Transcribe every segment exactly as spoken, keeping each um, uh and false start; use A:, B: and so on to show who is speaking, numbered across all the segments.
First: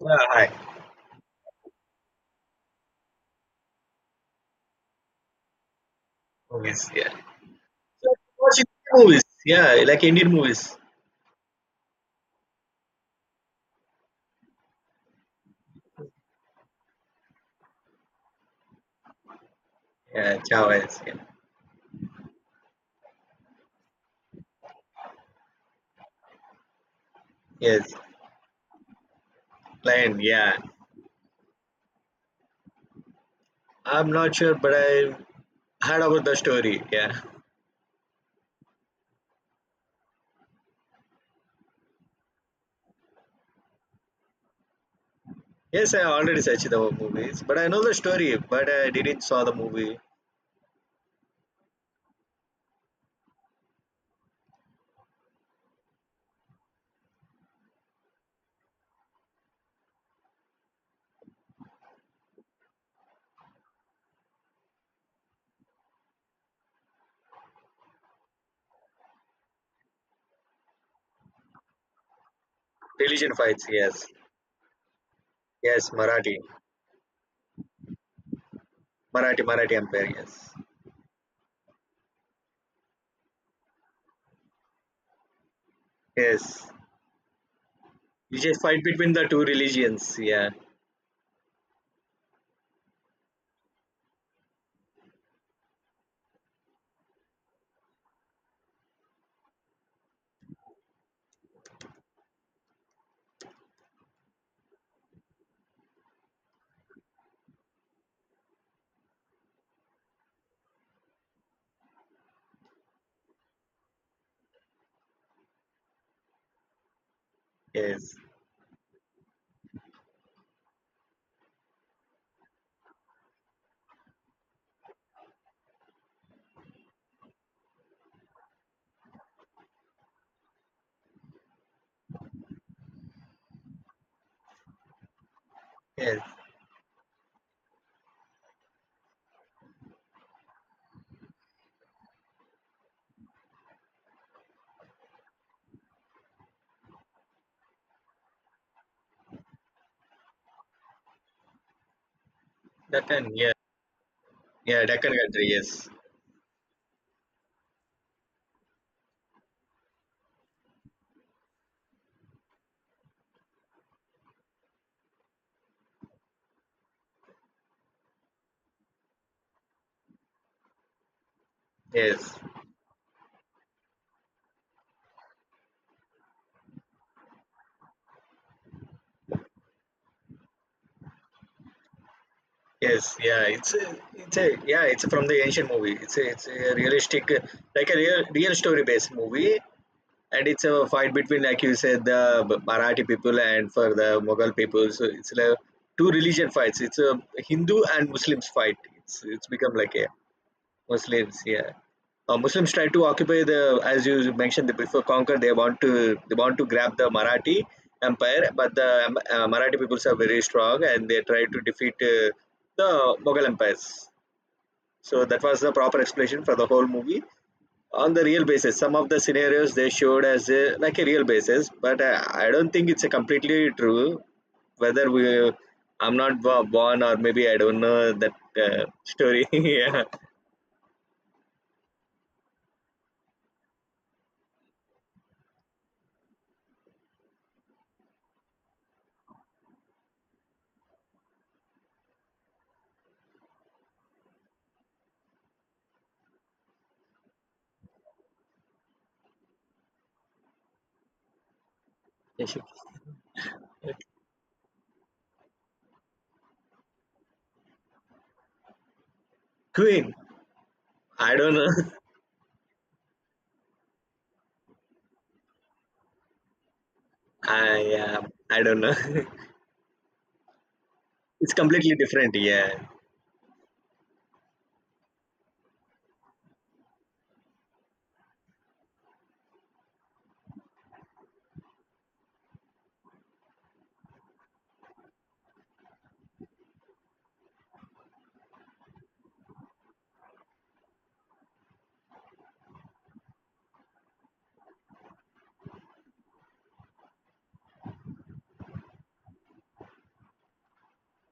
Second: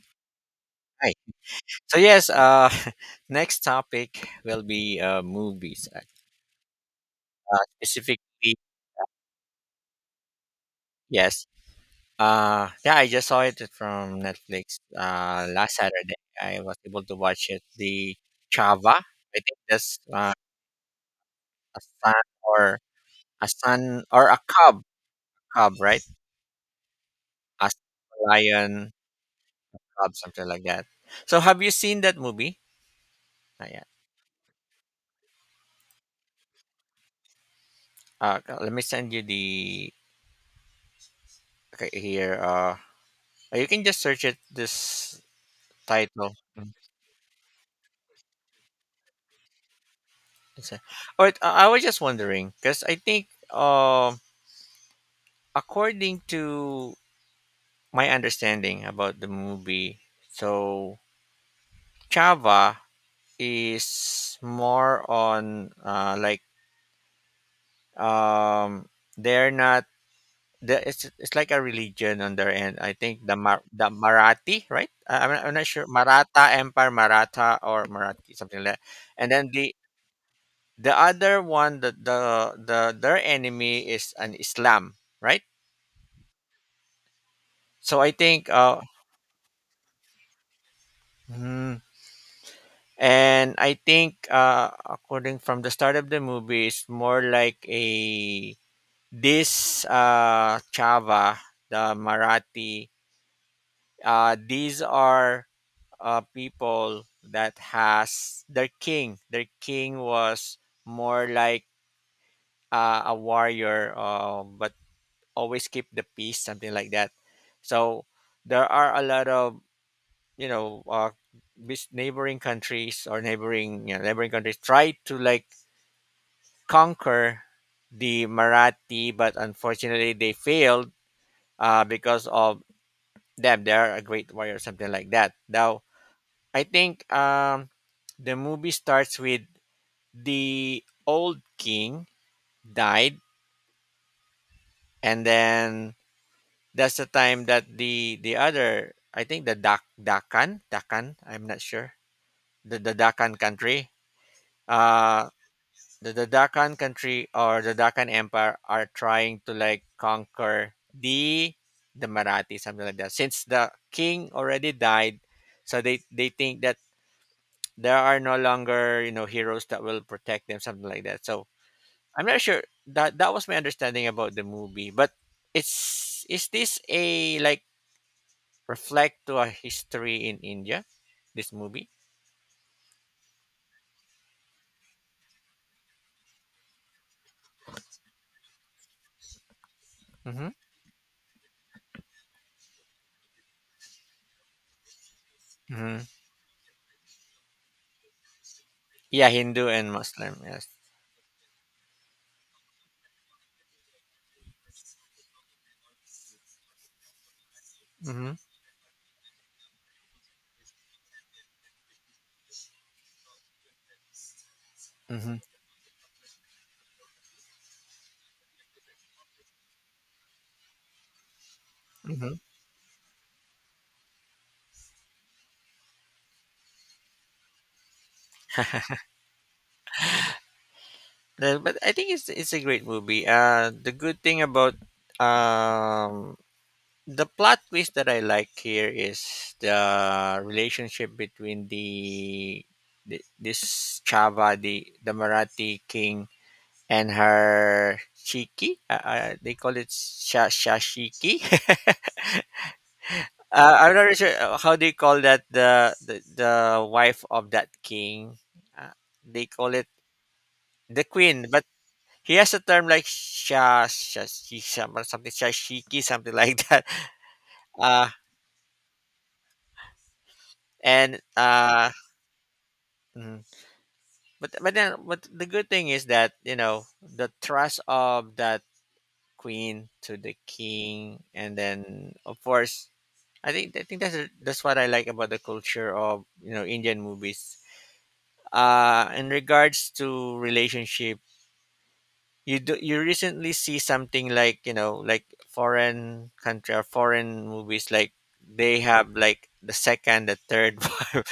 A: Yeah, hi.
B: Hi. So yes, uh, next topic will be uh, movies.
A: Movies, yeah.
B: Uh,
A: So,
B: specifically,
A: watch Indian movies, yeah, like Indian movies.
B: yes. Uh, yeah, I just saw it from Netflix uh, last Saturday. I was able to watch it. The Chava. I think that's uh,
A: Yeah, Chavez, yeah.
B: a son or a son or a cub, cub, right? A
A: Yes,
B: lion cub,
A: lion,
B: something
A: yeah.
B: like that. So have you seen that movie? Not yet.
A: I'm not sure, but I heard about the story, yeah.
B: Uh, let me send you the okay, here. Uh, you can just search it. This
A: Yes, I
B: title.
A: already searched
B: Mm-hmm.
A: the movies, but I know the story, but I didn't saw the movie.
B: It's a- All right. I I was just wondering because I think, um, according to my understanding about the movie, so Chava is more on uh, like um, they're not. The, it's, it's like a religion on their end. I think
A: Religion
B: the Mar-
A: fights,
B: the
A: yes.
B: Marathi, right? I, I'm, not, I'm not sure.
A: Yes, Marathi.
B: Maratha Empire, Maratha or Marathi, something like that. And
A: Marathi,
B: then the
A: Marathi Empire, yes.
B: the other one, the the, the their enemy is an Islam, right?
A: Yes.
B: So I
A: You
B: think,
A: just
B: uh,
A: fight between the two religions, yeah.
B: mhm, and I think, uh, according from the start of the movie, it's more like a this uh, Chava, the Marathi. Uh, these are uh, people that has their king. Their king was more like uh, a warrior, uh, but always keep the peace, something like that. So
A: Yes,
B: there are a lot of you know uh, these neighboring countries or neighboring you know, neighboring countries tried to like conquer the Marathi, but unfortunately they failed uh, because of them. They are a great warrior, something like that. Now
A: yes.
B: I think um, the movie starts with the old king died, and then that's the time that the the other, I think the Dak Dakan Dakan, I'm not sure, the the
A: Deccan,
B: Dakan
A: yeah.
B: country,
A: Yeah, Deccan
B: uh
A: country, yes.
B: the, the Deccan country or the Deccan Empire are trying to like conquer the the Marathi, something like that. Since the king already died, so they they think that there are no longer you know heroes that will protect them, something like that. So I'm
A: Yes.
B: not sure that that was my understanding about the movie. But it's, is this a like reflect to a history in India? This movie.
A: Yes, yeah, it's a, it's a yeah, it's from the ancient movie. It's a, it's a realistic, uh, like a real real story based movie, and
B: Mm-hmm.
A: it's a fight between, like you said, the B- Marathi people and for the Mughal people. So it's like
B: Mm-hmm.
A: two religion fights. It's a Hindu and Muslims fight. It's
B: Yeah,
A: it's
B: Hindu
A: become
B: and
A: like a
B: Muslim. Yes.
A: Muslims, yeah. Uh, Muslims try to occupy the, as you mentioned, the before conquer. They want to they want to grab the Marathi
B: Mm-hmm.
A: empire, but the um, uh, Marathi peoples are very strong, and they try to defeat uh, the Mughal empires. So
B: Mm-hmm.
A: that was the proper explanation for the whole movie on the real basis. Some of the scenarios they showed as a, like a real basis, but uh, I don't think it's a completely true. Whether we, I'm not bo- born, or maybe I don't know that uh, story. yeah.
B: No, but I think it's it's a great movie. Uh, the good thing about um the plot twist that I like here is the relationship between the, the this Chava, the the Marathi king, and her Shiki. Uh, uh, they call it Sha Shashiki.
A: Yes, sure.
B: uh, I'm not really sure uh, how they call that the the, the wife of that king. Uh, they call it
A: Queen.
B: the
A: I
B: queen,
A: don't
B: but
A: know.
B: he has a term like sha sha she some something shashiki, something like that.
A: I
B: Uh,
A: yeah, I don't know.
B: and
A: It's
B: uh,
A: completely different. Yeah.
B: mhm, but but then but the good thing is that you know the trust of that queen to the king, and then of course I think I think that's that's what I like about the culture of you know Indian movies. Uh, in regards to relationship, you do you recently see something like you know like foreign country or foreign movies like they have like the second, the third one,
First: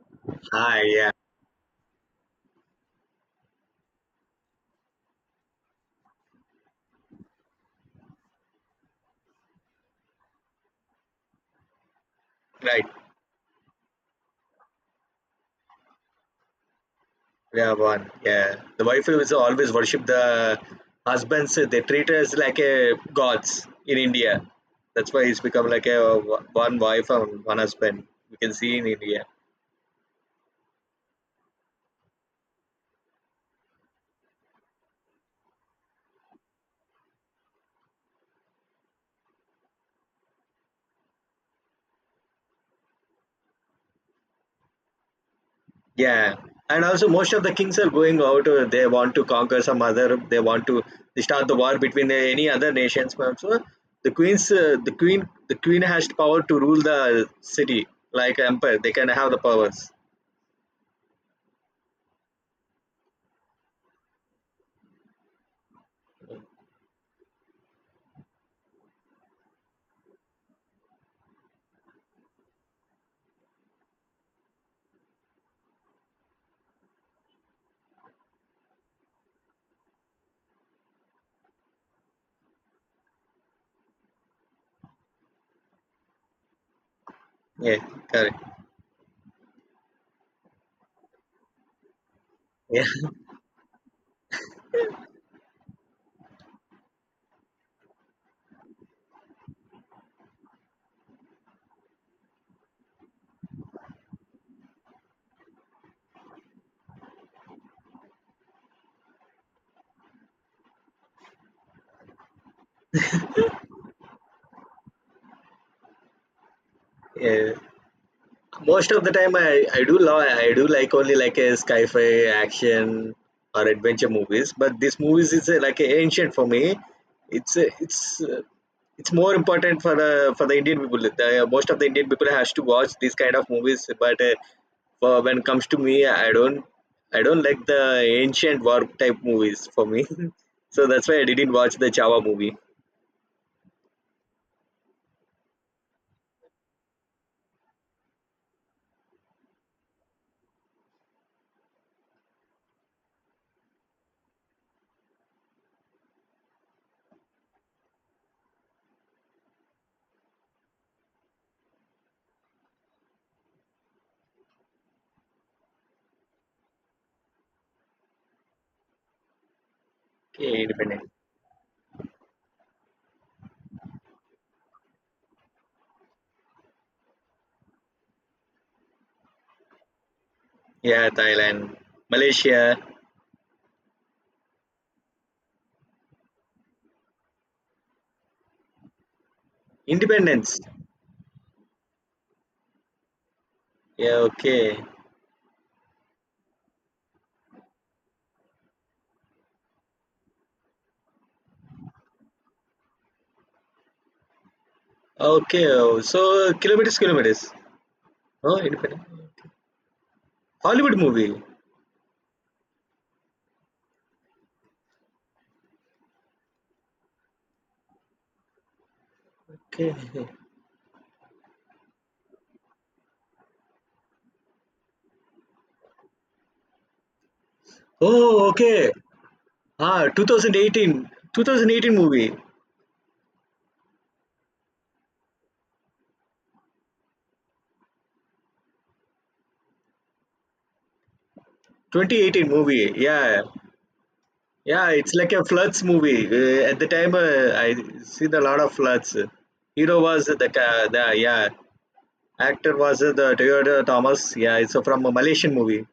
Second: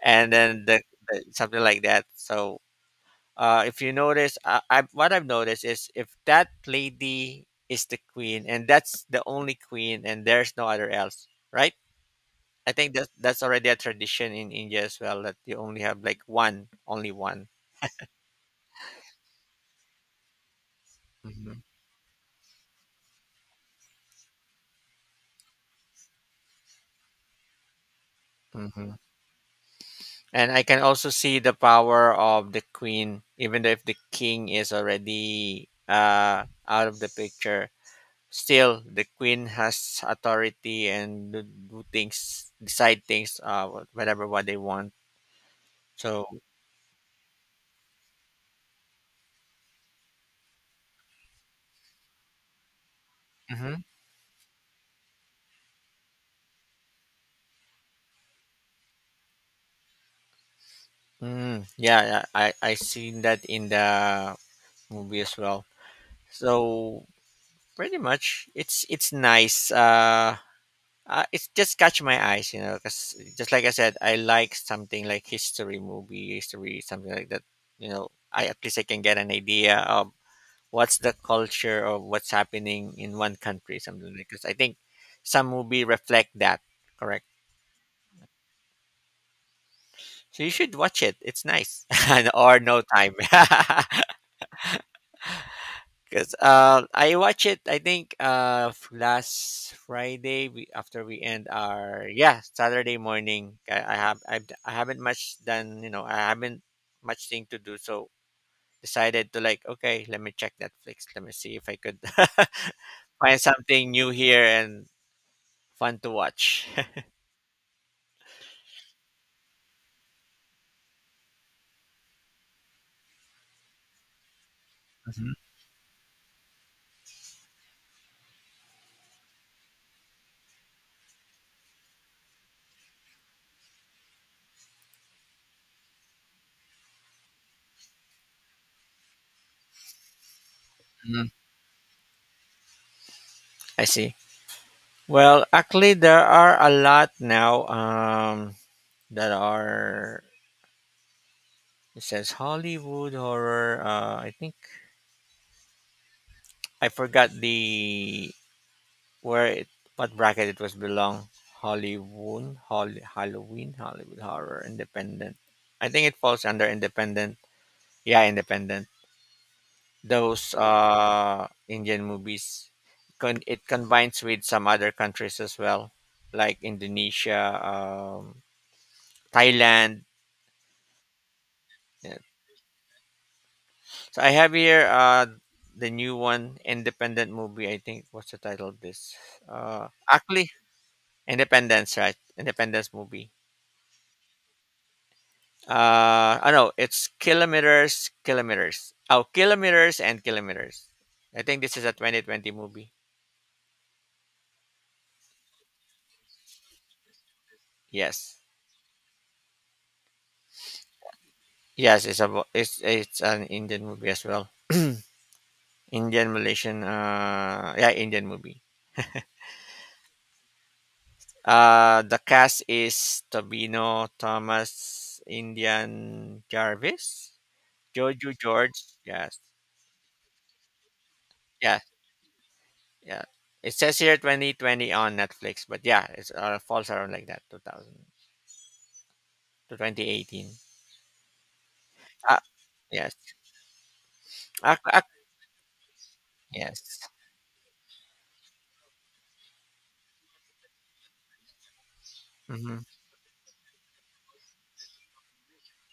B: and then the,
A: Hi. Yeah.
B: the something like that. So uh, if you notice uh, I, what I've noticed is if that lady is the queen and that's the only queen and there's no other else, right? I
A: Right.
B: think that's that's already a tradition in India as well, that you only have like one only one.
A: We have one. Yeah. The wife is always worship the husbands. They treat us like a gods in India. That's why it's become like a one wife and one husband. We can see in
B: Hmm.
A: India.
B: And I can also see the power of the queen, even though if the king is already uh, out of the picture. Still, the queen has authority and do do things, decide things, uh, wh- whatever what they want. So,
A: Yeah, and also most of the kings are going out. uh, They want to conquer some other. They want to start the war between uh, any other nations. But so
B: mhm.
A: the queens, uh, the queen, the queen has the power to rule the city like empire. They can have the powers.
B: Mm, yeah, I I seen that in the movie as well. So pretty much, it's it's nice. Uh, Uh, it's just catch my eyes, you know, because just like I said, I like something like history movie, history, something like that. You know, I, at least I can get an idea of what's the culture of what's happening in one country, something like, because I think some movie reflect that, correct?
A: Yeah, correct.
B: So you should watch it. It's nice, or no
A: Yeah,
B: time. Cause uh, I watch it. I think uh f- last Friday we, after we end our, yeah, Saturday morning. I, I have I, I haven't much done, you know I haven't much thing to do, so decided to like, okay, let me check Netflix, let me see if I could find something new here and fun to watch.
A: yeah. Most of the time, I, I do love I do like only like a sci-fi action or adventure movies. But this movies
B: Mhm,
A: is uh, like a ancient for me. It's uh, it's uh, it's more important for the for the Indian people. The, most of the Indian people has to watch these kind of movies. But uh, for when it comes to me, I don't I don't like the ancient war type movies for me. So that's why I
B: mhm.
A: didn't watch the Chawa movie.
B: I see. Well, actually, there are a lot now um, that are. It says Hollywood horror. Uh, I think. I forgot the, where it, what bracket it was belong. Hollywood, Holly, Halloween, Hollywood Horror, Independent. I think it falls under Independent. Yeah, Independent. Those
A: Okay, independent.
B: uh, Indian movies. Con- it combines with some other countries as well, like Indonesia, um, Thailand.
A: Yeah, Thailand,
B: Yeah.
A: Malaysia,
B: So I have here uh, the new one independent movie. I think what's the title of this? Uh, actually,
A: independence.
B: Independence, right? Independence movie.
A: Yeah, okay.
B: Uh, I know it's kilometers, kilometers. Oh, kilometers and kilometers. I think this is a twenty twenty movie.
A: Okay, oh, so kilometers, kilometers.
B: Yes,
A: Oh, independent. Hollywood movie.
B: yes, it's a it's it's an Indian movie as well. Indian Malaysian, uh, yeah, Indian movie.
A: Okay.
B: Uh, the cast is Tobino Thomas, Indian Jarvis, Jojo
A: Oh,
B: George.
A: okay.
B: Yes,
A: Ah, two thousand eighteen, two thousand
B: yes.
A: eighteen movie.
B: Yeah, it says here twenty twenty on Netflix, but yeah, it's uh, falls around like that two thousand to twenty eighteen. Uh,
A: twenty eighteen movie.
B: yes,
A: Yeah. Yeah,
B: Ac- ac-
A: it's like a floods movie. Uh, at the
B: yes,
A: time, uh, I see the lot of floods. Hero was the, ca- the yeah. Actor
B: hmm,
A: was the Toyota Thomas. Yeah, it's from a Malaysian movie.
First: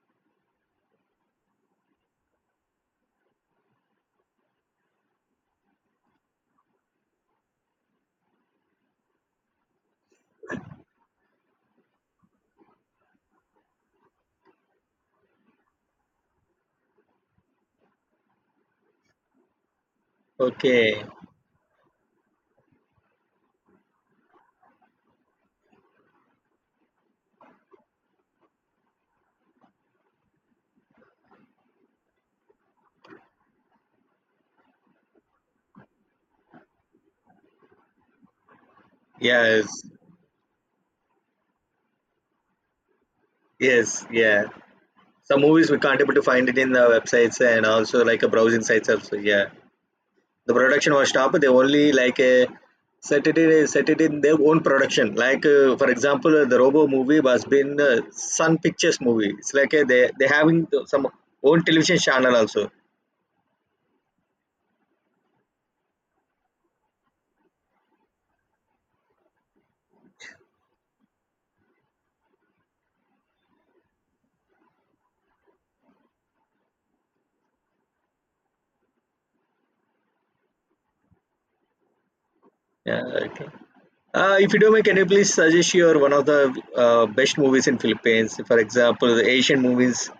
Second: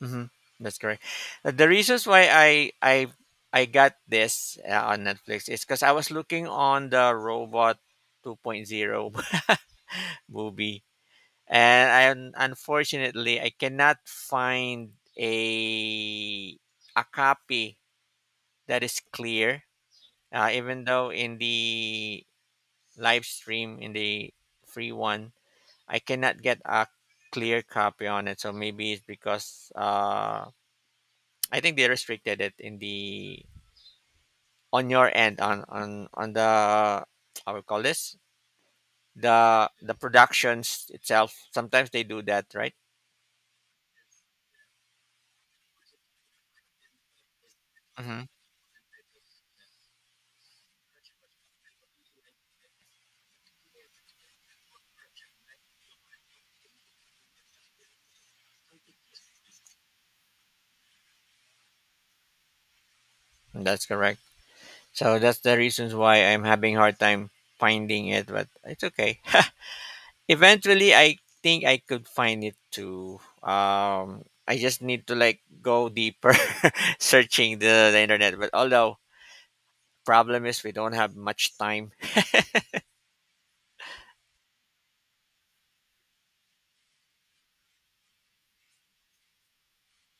B: hmm, that's correct. Uh, The reasons why I I I got this uh, on Netflix is because I was looking on the Robot 2.0 movie, and I un- unfortunately I cannot find a a copy that is clear uh, even
A: Okay.
B: though in the live stream in the free one. I cannot get a clear copy on it, so maybe it's because uh, I think they restricted it in the, on your end, on on on the, I would call this
A: Yes.
B: the the productions itself. Sometimes they do that, right?
A: Yes. Yeah. Some movies we can't able to find it in the websites and also
B: Mm-hmm.
A: like a browsing sites also. Yeah, the production was stopped. They only like uh, set it in, set it in their own production. Like uh, for example, uh, the Robo movie was been uh, Sun Pictures movie. It's like uh, they they having the- some own television channel also.
B: That's correct. So that's the reasons why I'm having hard time finding it, but it's okay. Eventually, I think I could find it too. Um, I just need to like go deeper searching the, the internet. But although problem is we don't have much time.
A: Yeah. Okay. Uh, if you do, may can you please suggest your one of the uh, best movies in Philippines? For example, the Asian movies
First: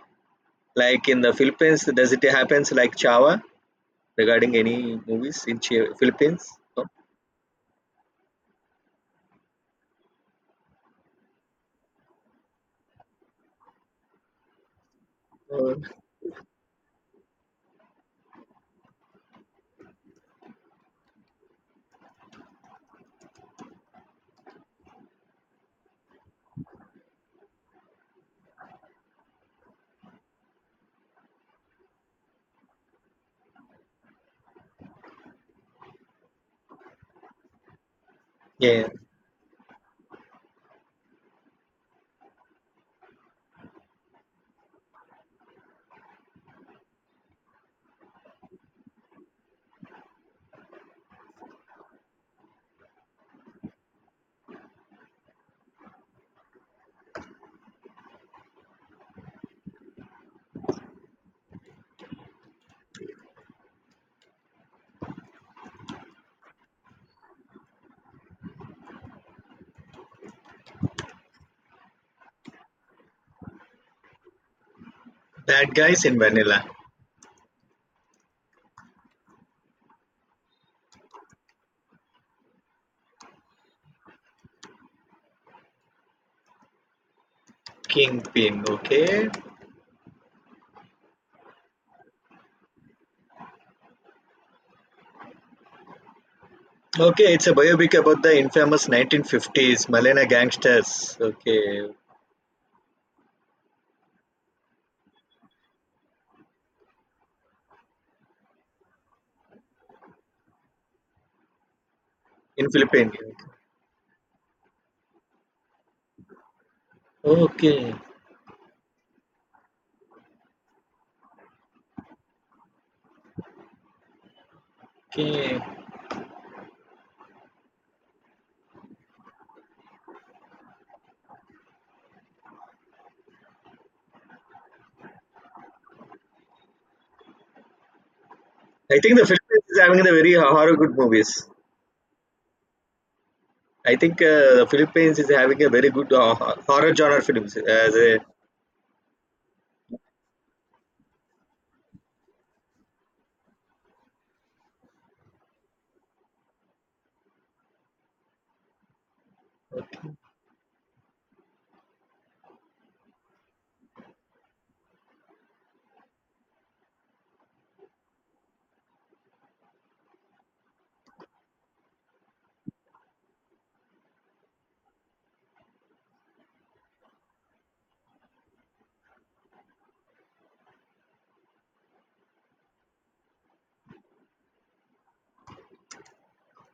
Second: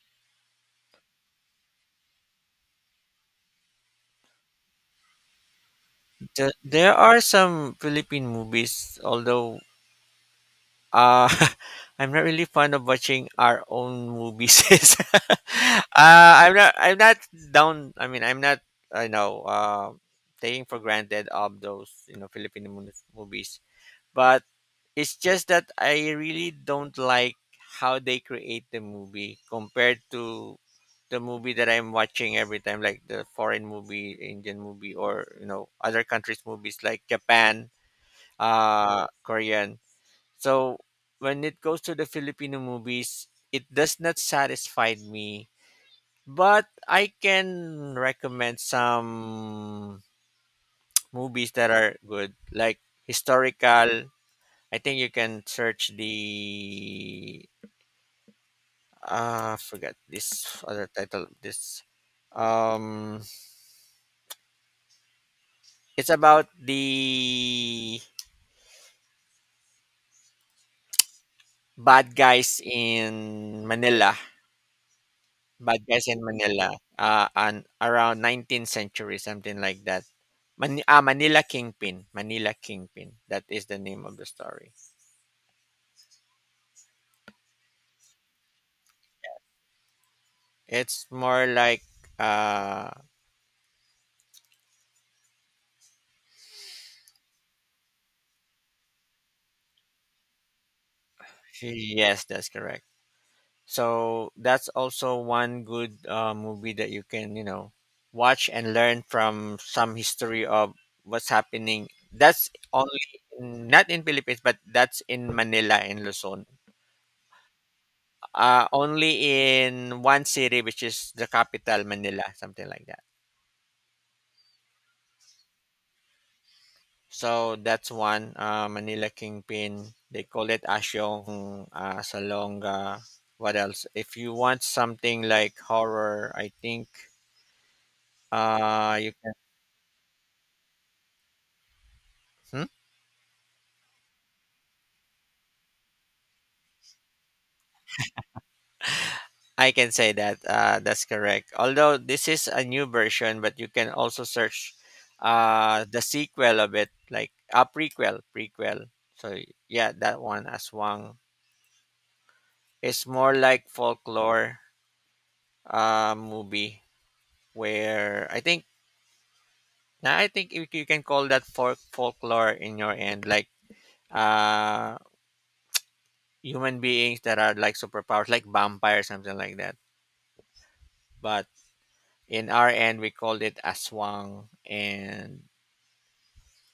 A: like in the Philippines, does it happens like Chava, regarding any movies in Chi-
B: The,
A: Philippines? No?
B: there are some Philippine movies, although uh, I'm not really fond of watching our own movies.
A: Oh,
B: uh, I'm not. I'm not down. I mean, I'm not. I know. Uh, taking for granted of those you know Philippine mo- movies, but it's just that I really don't like how they create the movie compared to the movie that I'm watching every time, like the foreign movie, Indian movie, or you know other countries' movies like Japan,
A: yeah,
B: uh, Korean. So when it goes to the Filipino movies, it does not satisfy me. But I can recommend some movies that are good, like historical. I think you can search the, ah, forgot this other title, this um it's about the bad guys in Manila,
A: Bad
B: bad
A: Guys
B: guys
A: in
B: in
A: Vanilla.
B: Manila, uh, and around nineteenth century, something like that. Man- ah, Manila Kingpin, Manila Kingpin, that is the name of the story.
A: Kingpin, okay.
B: It's more like uh
A: Okay, it's a biopic about the infamous nineteen fifties Malaya gangsters. Okay,
B: yes, that's correct. So that's also one good uh, movie that you can, you know, watch and learn from some history of what's happening. That's
A: in
B: only,
A: Philippines.
B: not in Philippines, but that's in Manila in Luzon.
A: Okay,
B: Uh, only in one city, which is the capital, Manila, something like that.
A: okay.
B: So that's one uh, Manila Kingpin. They call it Asyong uh, Salonga. What else? If you want something like horror, I think
A: I
B: uh, you
A: think the Philippines is having the very horror good movies.
B: can.
A: I think uh, the Philippines is having a very good uh, horror genre films. As a,
B: I can say that uh, that's correct. Although this is a new version, but you can also search uh, the sequel of it, like a uh, prequel, prequel. So yeah, that one Aswang is more like folklore uh, movie, where I think now I think you, you can call that folk folklore in your end, like uh, human beings that are like superpowers, like vampires, something like that. But in our end, we called it Aswang, and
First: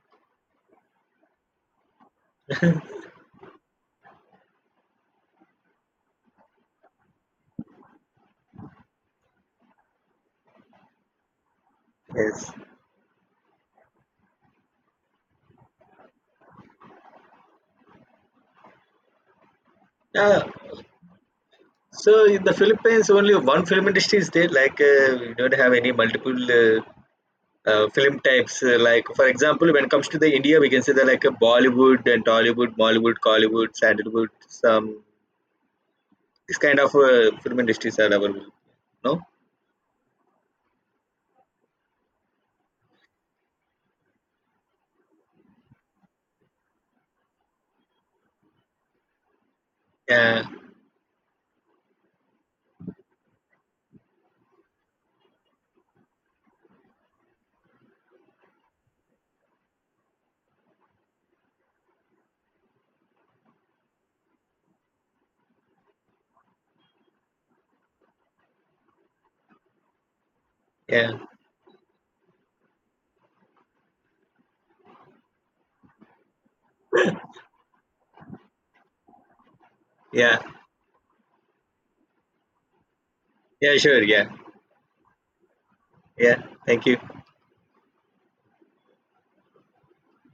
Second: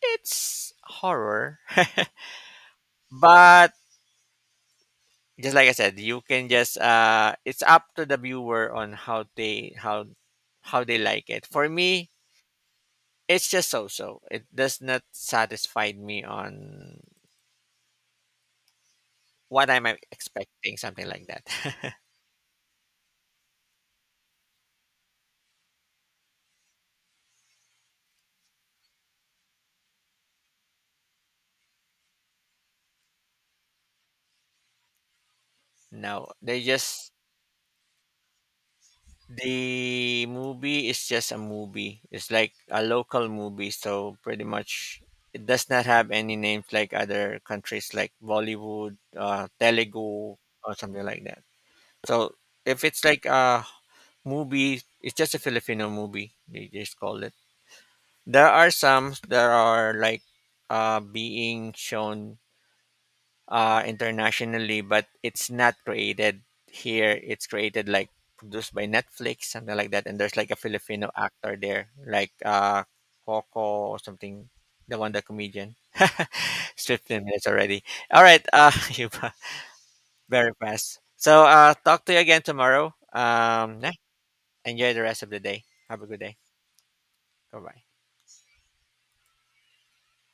B: it's horror, but just like I said, you can just uh, it's up to the viewer on how they how how they like it. For me,
A: yes.
B: it's just so-so. It does not satisfy me on what I'm
A: Yeah.
B: expecting, something like that.
A: So in the Philippines, only one film industry is there. Like uh, we don't have any multiple uh, uh, film types uh, like for example when it comes to the India, we can say that like a Bollywood and Tollywood, Mollywood, Collywood, Sandalwood, some
B: No,
A: this
B: they
A: kind of
B: just,
A: uh, film industries are available. No,
B: the movie is just a movie. It's like a local movie, so pretty much it does not have any names like other countries like Bollywood, uh, Telugu,
A: yeah,
B: or something like that. So if it's like a movie, it's just a Filipino movie. They just call it. There are some that are like uh, being shown uh, internationally, but it's not created here. It's created like produced by Netflix, something like that. And there's like a Filipino
A: yeah,
B: actor there, like uh, Coco or something, the one, the comedian. It's fifteen minutes already. All right, uh, you
A: yeah,
B: very fast. So uh, talk to you again tomorrow.
A: yeah,
B: Um, yeah,
A: sure, yeah,
B: enjoy the rest of the day. Have a good day.
A: yeah, thank you.
B: Bye bye.